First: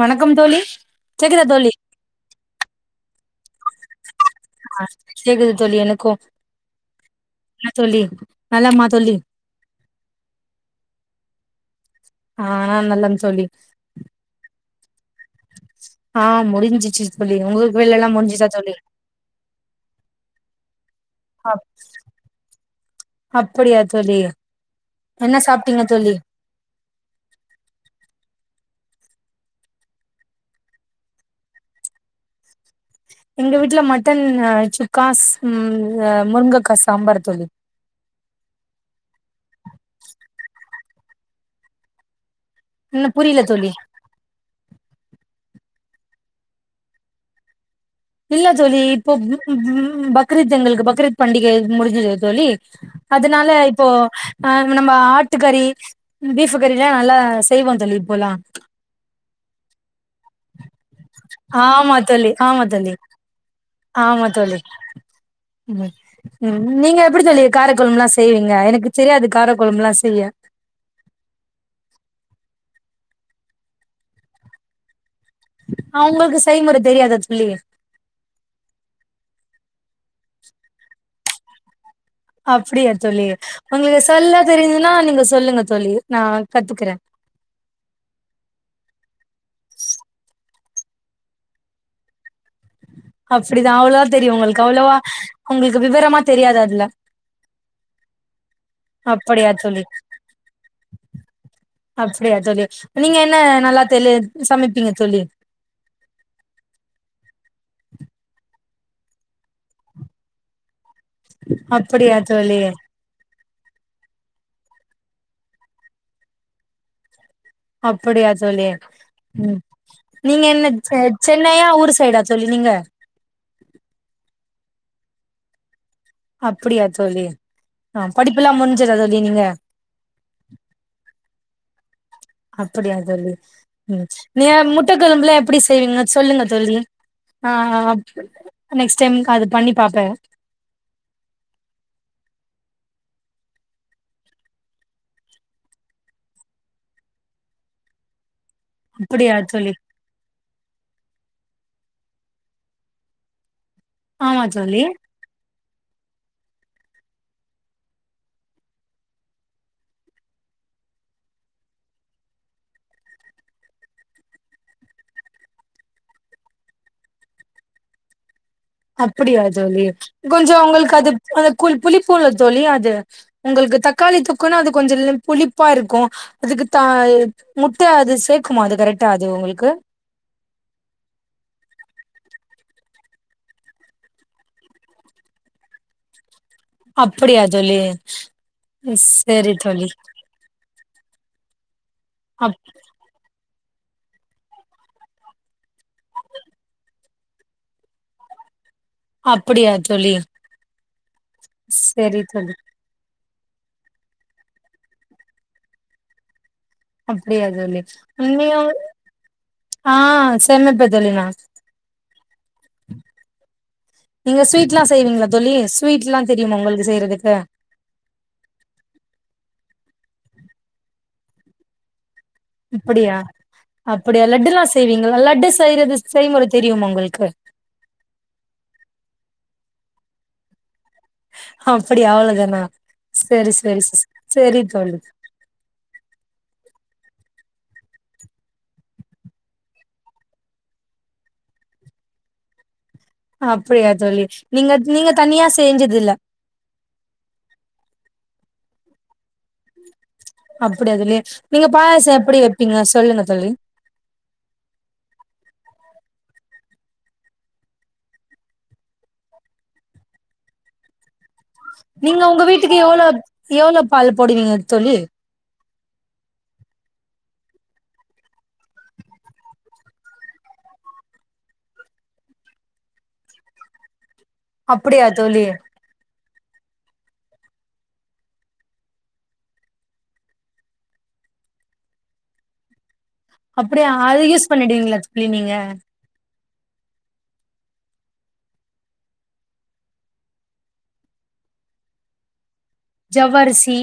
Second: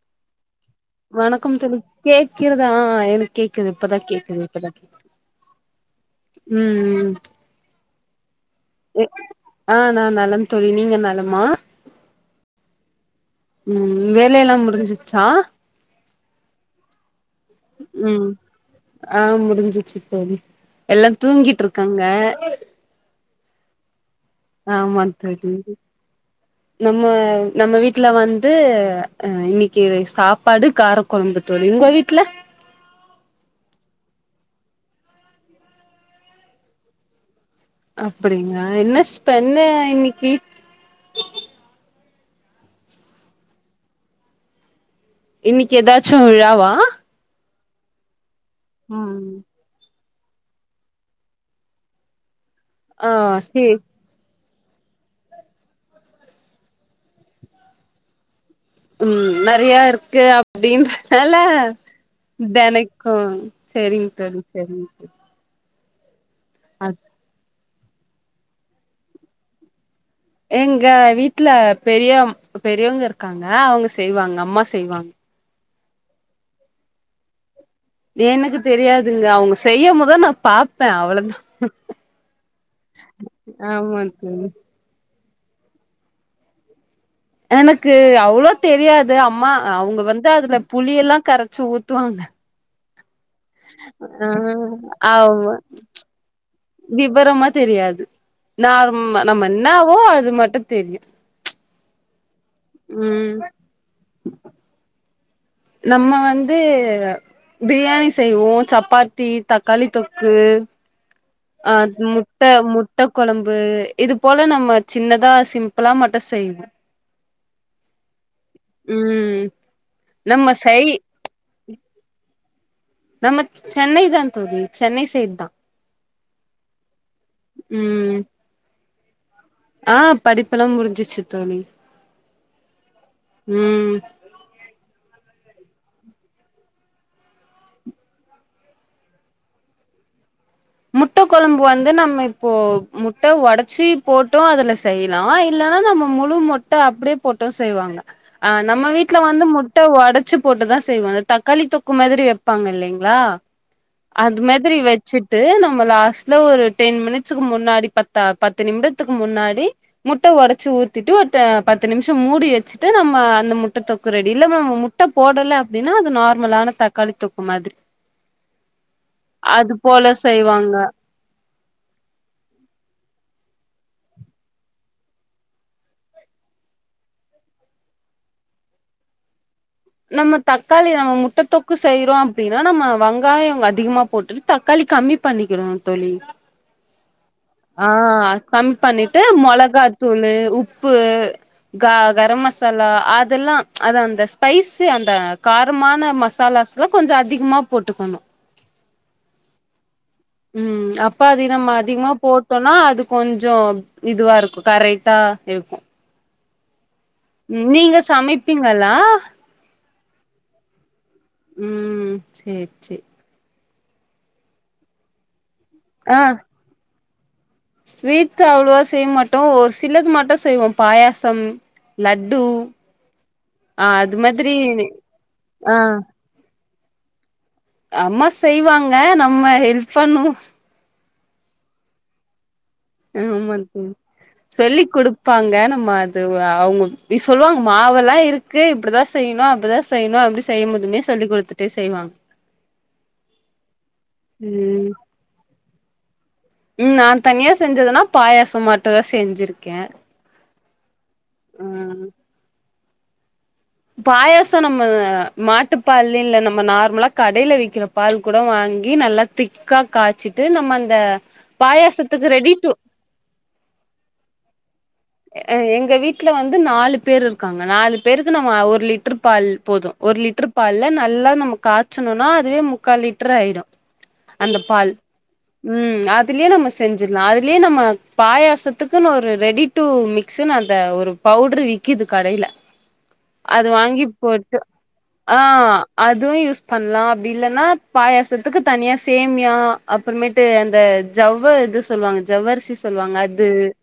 வணக்கம் தோழி வணக்கம் தோழி கே வைக்கிறதா ஆ எனக்கு கேக்குது இப்தான் கேடக்குது ஆ கேக்குது தோலி எனக்கும் தோலி ஆஹ் நான் நலம் தோழி நீங்க நலமா ஆஹ் நல்லந் உம் வேலையிலாம் முடிஞ்சி ச்சா ஆஹ முடிஞ்சிச்சி ம் ஆ முடிஞ்சிச்சு தோலி எல்லா தூங்கிட்டுருக்காங்க அப்புடியா தோழி ஆமா என்ன தோழி சாப்ட்டீங்க தோழி நம்ம நம்ம வீட்டுல வந்து அஹ் இன்னிக்கு சாப்பாடு காரக்கெழம்பு தோழிஉங்க வீட்ல எங்க வீட்டுல மட்டன் சுக்காஸ் முருங்கக்கா சாம்பார் தோழி அப்டிங்களா என்ன ஸ்பென்ன இன்னிக்கு இல்ல புரில தோழி இன்னிக்கு ஏதாச்சு விழாவா இல்ல தோழி இப்ப ம் [unintelligible] பக்ரீத் எங்களுக்கு பக்ரீத் பண்டிகை முடிஞ்சதா தோழி ஆ அதுனால சேரி இப்போ ஆஹ் நம்ம ஆட்டு கறி பீஃப் கறி எல்லா நல்லா செய்வோம் தோழி இப்போலா உம் நெறைய இருக்கு அப்டின்றனால ஆமா தோழி ஆமா தோழி தெனக் ஹ செரிங்க தோழி செரிங்க தோழி [unintelligible] ம் அ நீங்க எப்டி தோழி காரக்கொழம்புலாம் செய்வீங்க எனக்கு தெரியாது காரக்கொழம்புலாம் செய் எங்க வீட்ல பெரியாம் பெரியவங்க இருக்காங்க அவங்க செய்வாங்க அம்மா செய்வாங்க அவங்களுக்கு செய்முற தெரியாதா தோழி எனக்கு தெரியாதுங்க அவங்க செய்யம்போதா நான் பாப்பே அவ்ளோதான் [inaudible] அப்புடியா தோழி உங்களுக்கு சொல்ல தோழி தெரிஞ்சதுன்னா நீங்க சொல்லுங்க தோழி நா கத்துக்குறேன் எனக்கு அவ்ளோ தெரியாது அம்மா அவங்க வந்து அதுல புளியலாம் கரச்சி ஊத்துவாங்க அப்புடிதான் அவ்ளோதா தெரியு உங்களுக்கு அவ்வளோவா ஆ ஆமா உங்களுக்கு விவரமா தெரியாத விபரமா தெரியாது நார் நம்ம அப்படியா தோழி என்னாவோ அது மட்டும் தெரியும் அப்புடியா தோழி நீங்க என்ன நல்லா தோழி சமப்பீங்க தோழி நம்ம வந்து பிரியாணி செய்வோ சப்பாத்தி தக்காளி தொக்கு அ அப்படியா முட்ட தோழி முட்ட கொழம்பு இது போல நம்ம சின்னதா சிம்பிளா மட்டும் செய்வோ அப்டியா தோழி ம் நீங்க நம்ம என்ன செய் சென்னையா ஊர் சைடா சொல்ல நீங்க நம் சென்னை தான் தோழி சென்னை சைட தான் அப்டியா தோலி ஆ படிப்புல்லாம் முன் ல்ல நீங்க ஆ படிப்புல்லாம் முடிஞ்சிச்சு தோழி அப்டியா தோழி ம் நீ முட்டக்கெழம்புல அப்டி செய்வங்க சொல்லுங்க தோழி ஆ நெக்ஸ்ட் டைம் அது பண்ணி பாப்பேன் முட்ட கொழம்பு வந்து நம்ம இப்போ முட்ட உடைச்சி போட்டோ அதுல செய்யலாம் இல்லன்னா நம்ம முழு முட்ட அப்டியே போட்டும் செய்வாங்க ஆ நம்ம வீட்டுல வ அப்படியா தோழி முட்ட உடைச்சு போட்டுதான் செய்வோம் அ தக்காளி தொ உக்கு மாதரி வைப்பாங்க இல்லங்களா அது ஆமா மாரி தோழி வச்சுட்டு நம்ம லாஸ்ட்ல ஒரு டென் மினிட்ஸுக்கு முன்னாடி பத்த பத்து நிமிடத்துக்கு முன்னாடி முட்டை ஒடைச்சு ஊத்திட்டு பத்து நிமிஷம் மூடி வச்சுட்டு நம்ம அந்த முட்டை தொக்கு ரெடி இல்ல நம்ம முட்டை போடலை அப்புடின்னா அது நார்மலான தக்காளி தொக்கு மாதிரி அப்டியா அது ஜலி போல கொஞ்சம் செய்வாங்க உங்களுக்கு அது அந்த கு புளிப்புல தோழி அது உங்களுக்கு தக்காளி தொக்குன்னா அது கொஞ்சம் புளிப்பா இருக்கும் அதுக்கு த முட்ட அது சேர்க்கமா அது கரெக்டா அது உங்களுக்கு நம்ம தக்காளி நம்ம முட்டை தொக்கு செய்றோம் அப்புடின்னா நம்ம வெங்காயம் அதிகமா போட்டுட்டு தக்காளி கம்மி பண்ணிக்கணும் தோழி அப்படியா தோழி ஆ கம்மி பண்ணிட்டு சரி தோழி மொளகாத்தூள் உப்பு க கரம் அப் மசாலா அதெல்லாம் அது அந்த ஸ்பைஸ் அந்த காரமான மசாலாஸ் எல்லாம் கொஞ்சம் அதிகமா போட்டுக்கணும் அப்டியா சொழி அத நம்ம அதிகமா போட்டோம்னா அது கொஞ்சம் இதுவா இருக்கும் கரெக்டா இருக்கும் அப்டியா தோழி நிம் சமைப்பீங்களா ஆ சேமைப்ப சொல்ல நா ம் சேரி சேரி நீங்க ஸ்வீட்ல்லாம் செய்வீங்களா தோழி ஸ்வீட் எல்லாம் ஆ தெரியும் உங்களுக்கு செய்யறது [inaudible] ஸ்வீட் அவ்வளவா செய்ய மாட்டோம் ஒரு சிலது மட்டும் செய்வோம் பாயாசம் லட்டு அப்டியா ஆ அது அப்டியா லட்டு மாதிரி எல்லாம் செய்வீங்களா லட்டு ஆ செய்யறது செய்ய முற தெரியும் உங்களுக்கு அம்மா செய்வாங்க நம்ம ஹெல்ப் பண்ணும் ஆ அப்டி அவ்வளதானா ஆ ம் ஆமா சொல்லி தோழி கொடுப்பாங்க நம்ம அது அவங்க நீ சொல்லுவாங்க மாவெல்லாம் இருக்கு இப்படிதான் செய்யணும் அப்படிதான் செய்யணும் அப்படி செய்யும்போதுமே சொல்லி் கொடுத்துட்டே செய்வாங்க அப்படியா தோலி நீங்க நீங்க தனியா ச செஞ்சதுில் உம் நான் தனியா செஞ்சதுன்னா பாயாச மாட்டதான் செஞ்சிருக்கேன் அப்படி அதுலயே நீங்க பாயசம் எப்படி பிங்க சொல்லுகுக தோலி பாயசம் நம்ம மாட்டு பால் இல்ல நம்ம நார்மலா கடையில வைக்கிற பால் கூட வாங்கி நல்லா திக்கா காய்ச்சிட்டு நம்ம அந்த நீங்க பாயாசத்துக்கு உங்க ரெடி டு வீட்டுக்கு எவ்ளவு எவ்வளவு பால் போடுவீங்க தோலி எங்க வீட்டுல வந்து நாலு பேர் இருக்காங்க நாலு பேருக்கு நம்ம ஒரு லிட்டரு பால் போதும் ஒரு லிட்டர் பால்ல நல்லா நம்ம காய்ச்சணும்னா அதுவே முக்கால் லிட்டர் ஆயிடும் அந்த பால் அப்படியா தோழி உம் அதுலயே நம்ப செஞ்சிடலாம் அதுலயே நம்ம பாயாசத்துக்கு ஒரு ரெடி டு மிகஸன்னு அந்த ஒரு பவுடரு விக்குது கடைல அது அப்படியா வாங்கி அது யூஸ் போட்டு பண்ணிடுவீங்களா தோழி நீங்க ஆஹ் அதுவும் யஸ் பண்ணலாம் அப்படி இல்லன்னா பாயாசத்துக்கு தனியா சேமியா அப்புறமேட்டு அந்த ஜவ்வவ இது சொல்லுவாங்க ஜவ்வர் சொல்லுவாங்க அது ஜவ்வரிசி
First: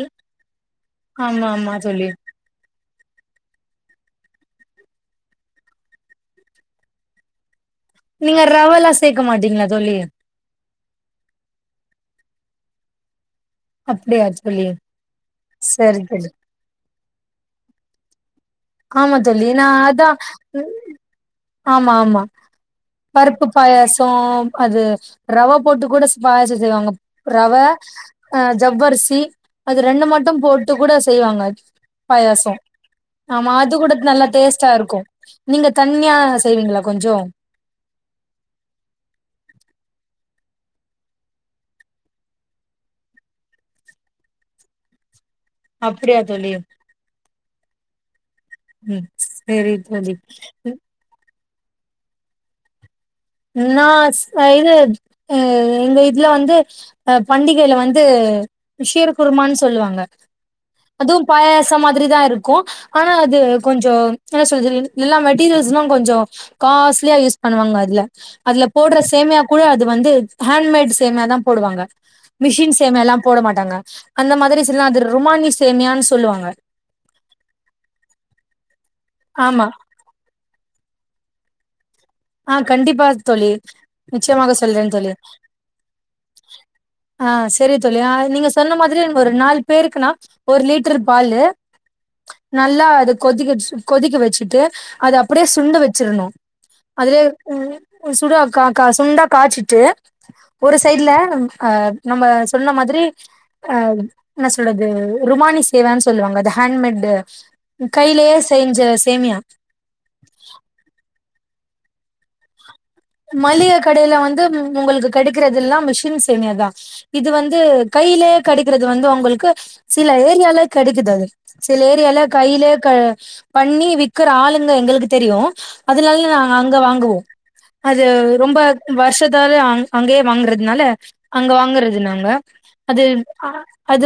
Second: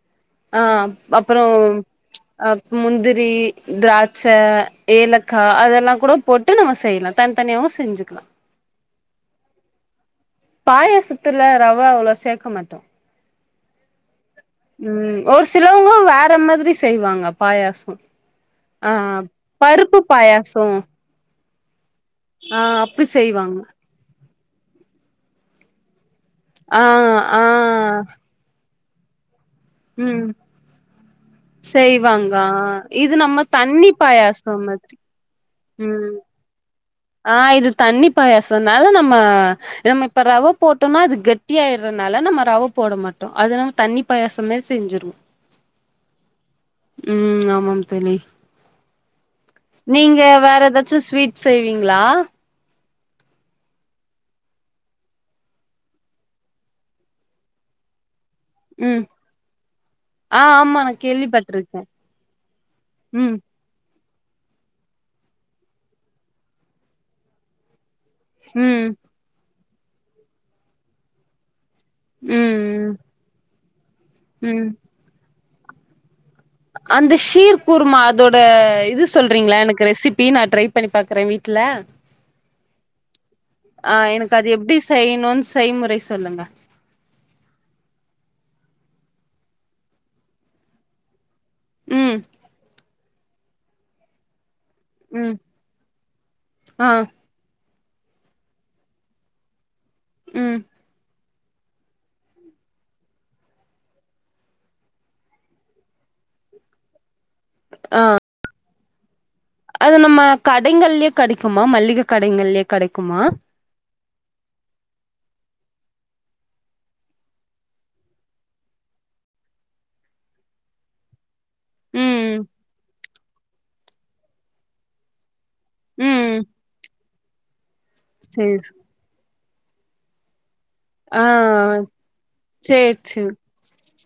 ஆஹ் ஆமா அப்புறம் ஆமா தோழி அஹ முந்திரி திராட்ச ஏலக்கா அதெல்லாம் கூட போட்டு நம்ம செய்யலாம் தனித்தனியா நீங்க ரவலா சேர்க்க மாட்டீங்களா தோலி பாயசத்துல ரவ அவ்ளோ சேர்க்க மாட்டோம் அப்படியாச்சு உம் ஒரு சிலவங்க வேற மாதிரி செய்வாங்க பாயாசம் ஆமா ஆஹ் தோழி நா பருப்பு பாயாசம் ஆ ஆமா பருப்பு பாயசம் அது ரவ போட்டுகூட பாயச்ச ஆ செய்வாங்க ஆ ரவ அஹ் ஜவர்சி அது ரெண்டு ம் மட்டும் போட்டு கூட செய்வாங்க செய்வாங்க ஆ பாயாசம் இது நம்ம ஆமா அது தண்ணி கூடத்து நல்லா பாயாசோ டேஸ்ட்டா மாதிரி இருக்கு நீங்க தனியா செய்வீங்களா கொஞ்சோ ஆஹ் இது தண்ணி பாயாசம்னாலும் நம்மம இப்ப ரவ போட்டோம்னா அது கட்டிய ஆயறதுனால நம்ம ரவ போட மாட்டோம் அதுனால தண்ணி பாயசமே செஞ்சிருவோம் அப்படியா தொலி தள்ளி உம் நீங்க வேற ஏதாச்சும் ஸ்வீட் செய்வீங்ளா நான் செய்ரது எங்க வீட்ல வந்து பண்டிகையில வந்து விஷய ம் குருமான்னு சொல்லுவாங்க ஆ ஆமா நா அதுவும் கேள்விப்பட்டிருக்கே பாயாசம் மாதிரி தான் இருக்கும் ஆனா ம் அது கொஞ்சோம் என்ன சொல்ல எல்லா மெட்டீரியல்ஸும் தான் கொஞ்சம் காஸ்ட்லியா யூஸ் பண்ணுவாங்க அதுல அதுல ம் போடுற சேமியா கூட அது வந்து ஹேண்ட்மேட் சேமைய தான் போடுவாங்க மிஷின் ம் சேமியா எல்லாம் போட மாட்டாங்க அந்த ம் மாதிரில்லாம் அது ருமானிஸ [unintelligible] அந்த ஷீர் பூர்மா அதோட இது சொல்றீங்களா ஆமா எனக்கு ரெசிபி நா ட்ரை ரை பண்ணி பாக்குறேன் வீட்ல ஆஹ் கண்டிப்பா தோழி ஆ எனக்கு அது நிச்சயமாக எப்டி சொல்றேன் தோழி செய்யணுன் செய்முறை சொல்லுங்க ஆஹ் சரி தோழி நீங்க சொன்ன மாதிரியே ஒரு நாலு பேருக்குனா ஒரு லிட்டரு பாலு ம் நல்லா அதுக் கொதிக்கவச்ட் கொதிக்க வச்சிட்டு அது ம் அப்படியே சுண்ட வச்சிரணும் ஆ உ சுடா கா கா சுண்டா காய்ச்சிட்டு ம் ஒரு சைடுல ம் அஹ நம்ப சொன்ன மாதிரி அஹ் என்ன சொல்றது ருமானி சேமியானு சொல்லுவாங்க த ஹேண்ட்மேட் கையிலயே செஞ்ச சேமியா அது நம்ம கடைங்கல்யே கெடைக்குமா மல்லிக கடைங்கல்யே கெடைக்குமா மளிகை கடையில வந்து உங்களுக்கு கிடைக்கிறதுல்லாம் மிஷின் சேமியா தான் இது வந்து கையிலேயே கிடைக்கிறது வந்து உங்களுக்கு சில ஏரியால கிடைக்குது அது சில ஏரியாள ம் கையிலே க பண்ணி வி்க்ற ஆளுங்க எங்களுக்கு தெரியும் அதுநால நா ம் அங்க வாங்குவோம் அது ரொம்ப சேரி வருஷத்து அதனாலேயே அங் அங்கயே வாங்குறது அதனால ஆ அங்க வாங்கறது நாங்க சேரி அது சேரி அது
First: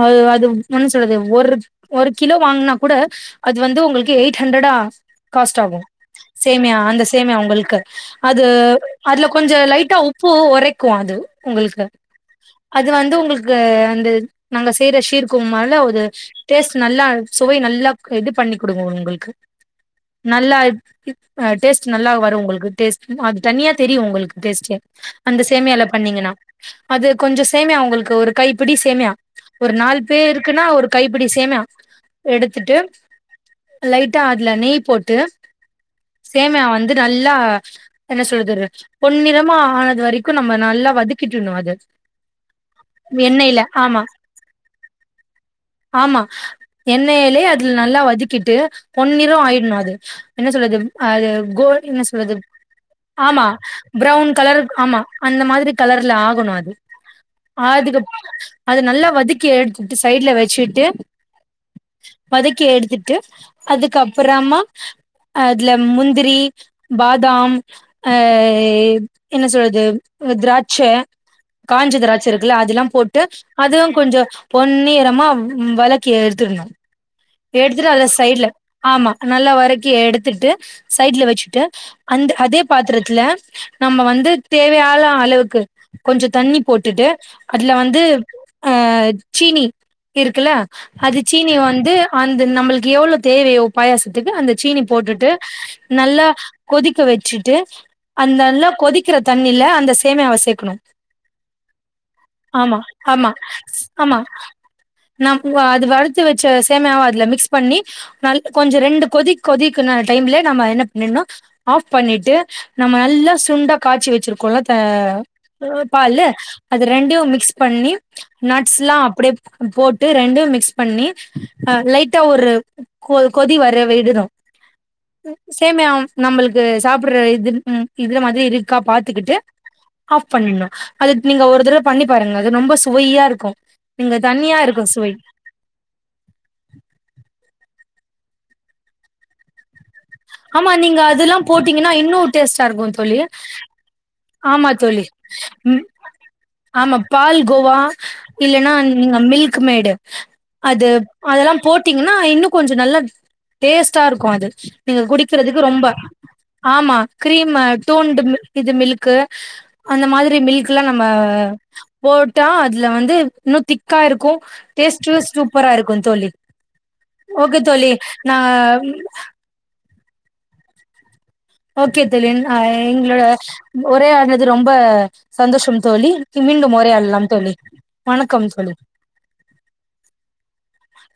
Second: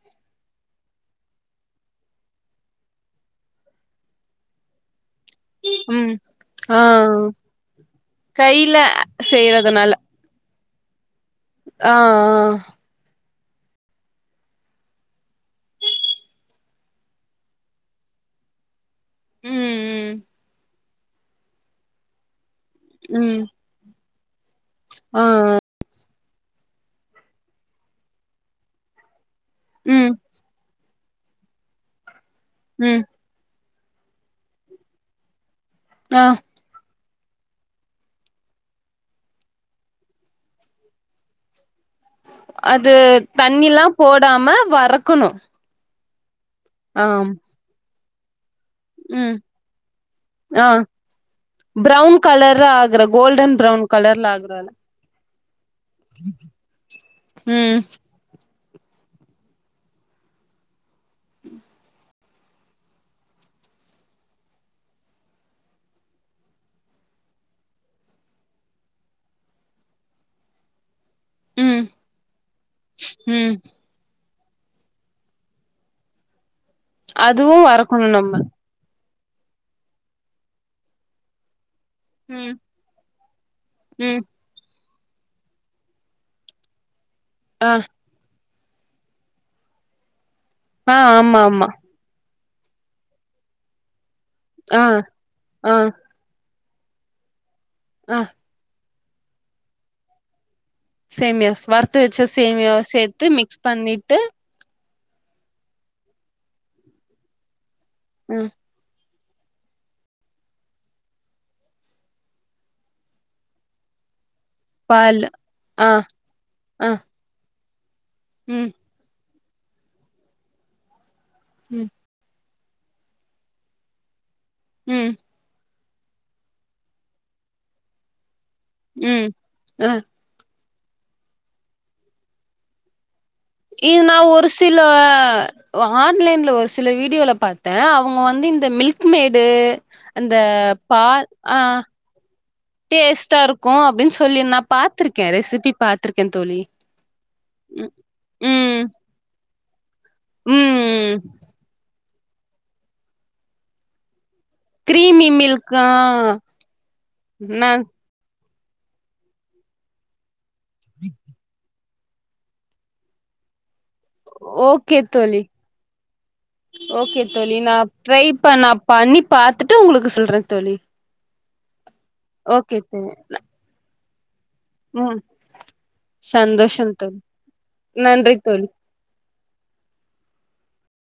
அ அது ஒன்னும் சொல்றது ஒரு ஒரு கிலோ வாங்கனா கூட அது வந்து உங்களுக்கு எயிட் ஹண்ட்ரடா காஸ்ட் ஆகும் ம் சேமியா ஆ அந்த சேமியா உங்களுக்கு அது கையில அதுல கொஞ்சம் செய்றதுனால லைட்டா உப்பு உப்பு உரைக்கும் அது உங்களுக்கு ஆ ஆ அது வந்து உங்களுக்கு அந்த வந்து நாங்க செய்யற சீர்க்கம் மோல ஒரு டேஸ்ட் நல்லா சுவை நல்லா இது பண்ணி கொடுங்க உங்களுக்கு ம் ம் நல்லா டேஸ்ட் நல்லா வரும் உங்ளுக்கு டேஸ்ட் அது ம் தனியா தெரியும் உங்களுக்கு டேஸ்டி ஆ அந்த சேமியால பண்ணீங்கன்னா அது கொஞ்சம் சேமியா உங்களுக்கு ஒரு கைப்பிடி சேமியா ஒரு நாலு ம் பேர்ருக்குனா ஒரு கைப்பிடி சேமையா எடுத்துட்டு ம் லைட்டா அதுலநெய் போட்டு ஆ சேமியா வந்து நல்லா என்ன சொல்றது பொன்னிறமா ஆனது வரைக்கும் நம்ம நல்லா வதக்கிட்டுணுஅது அது தண்ணில்லாம் போடாம வறக்கணும் ஆமா எண்ணெய்லையே அதுல நல்லா வதிக் கிட்டு பொன்னிர ம் ஆயிடும் அது என்ன ஆ சொல்றது அது கோல்டுனேஸ்என்ன ப்ரவுன் சொல்றது கலர்ல ஆகுற ஆமா கோல்டன் பிரவுன் கலர்ல ப்ரௌன் கலர் ஆகுறல ஆமா அந்த மாரி கலர்ல ஆகணும் அது ம் ஆதுக் அதது நல்லா வதக்கி எடுத்துட்டு சைட்ல வச்சுட்டு [unintelligible] வதக்கி எடுத்துட்டு அதுக்கப்பறமா அதுல முந்திரி பா தாம் அ என்ன சொல்றது திராட்ச ம் காஞ்ச திராட்ச இருக்குல்ல அதெல்லாம் போட்டு ம் அதுவும் கொஞ்சம் பொன்னிரமா வழக்கி எடுத்திரணும் அதுவும் வரக்கணும் நம்ம ஆமா நல்லா வரக்கி எடுத்துட்டு சைட்ல வச்சுட்டு அந்த ம் அதே பாத்திரத்துல நம்ம ம் வந்து தேவையான அளவுக்கு கொஞ்சம் தண்ணி போட்டுட்டு ஆ அதுல வந்து அஹ ஜினி இருக்குல்ல ஆ அது ஆமா சீனி ஆமா வந்து ந்து நம்மளுக்கு எவ்வளவு தேவையோ பாயசதுக்கு க்கு அந்த சீனி ஆ போட்டுட்டு ஆ நல்லா கொதிக்க வச்சு ட்டு ஆ அந்தெல்லாம் கொதிக்க கொதிக்கிற தண்ணில அந்த சேமியவ சேர்க்கணும் சேமியாஷ் வறுத்து வச்ச சேமியா சேர்த்து ஆமா மிக்ஸ் பண்ணிட்டு ஆமா நம் அத வறுத்து வச்ச சேமியவ அதுல மிக்ஸ் பண்ணி ம் கொஞ்சம் ரெண்டு கொதிக் கொதிக்குண டைம்ல நம்ம என்ன பண்ணும் ஆப் பண்ணிட்டு நம்ம நல்லா சுண்டா காய்சி வச்சிருக்கோம் பால் கோல ஆ பால அது ஆ ரெண்டையும் மிக்ஸ் பண்ணி ம் நட்ஸ்லாம் அப்டே போட்டு ரெண்டும் மிக்ஸ் பண்ணி ஆ ம் லைட்டா ஒரு கொதி வர விடுனும் ம் சேமி நம்மளுக்கு சாப்படுற இது இதுல மாரி இருக்கு க்கா ம் பாத்துக்கிட்டு ஆ ஆப் பண்ணும் அது நீங்க ஒரு தடவை பண்ணி பாருங்க அது ரொம்ப சுவையா இருக்கு இது நீங்க நான ஒரு தனியா சில இருக்கு சுவை ஆ ஆஃப்லை ல ஒரு சில வீடியோல பாத்தேன் அவ அவங்க வந்து இந்த மில்க் மேடு அந்த ஆமா நீங்க பால் அதெல்லாம் ஆ போட்டீங்கன்னா இன்னு ஸ்டா இருக்கும் தோழி டேஸ்ட்டா இருக்கு அப்டின்னு சொல்லி நா ஆமா தோழி பாத்திருக்கே ரெசிபி பாத்திருக்கே தோழி ஆமா பால்கோவா ம் இல்லைன்னா ம் நீங்க மில்க் மில்க்மேடு அது ம் அதெல்லாம் போட்டி என்னா இன்னும் கொஞ்சோம் நல்லா டேஸ்ட்டா இருக்கும் அது நீங்க கிரீமி குடிக்கிறதுக்கு மில்க் ரொம்ப ஆ ஆமா கிரீம நா இது மில்க்கு அந்த மாதிரி மில்க் எல்லாம் நம்ம போட்டா அதுல வந்து இன்னும் திக் ஓகே தோலி இருக்கு தோழி ஓகே தோலி தோழி நான் டரை நா பண்ணா பண்ணி பாத்துட்டு உங்களுக்கு சொல்றேன் தொலி ஓகே தொலி எ எங்களோட ஒரே ஆளுங்க அது ரொம்ப ம் சந்தோஷம் தோலி மீண்டும் சந்தோஷம் தோழி உரையாடலாம் தோலி நன்றி வணக்கம் தோழி தோலி [unintelligible]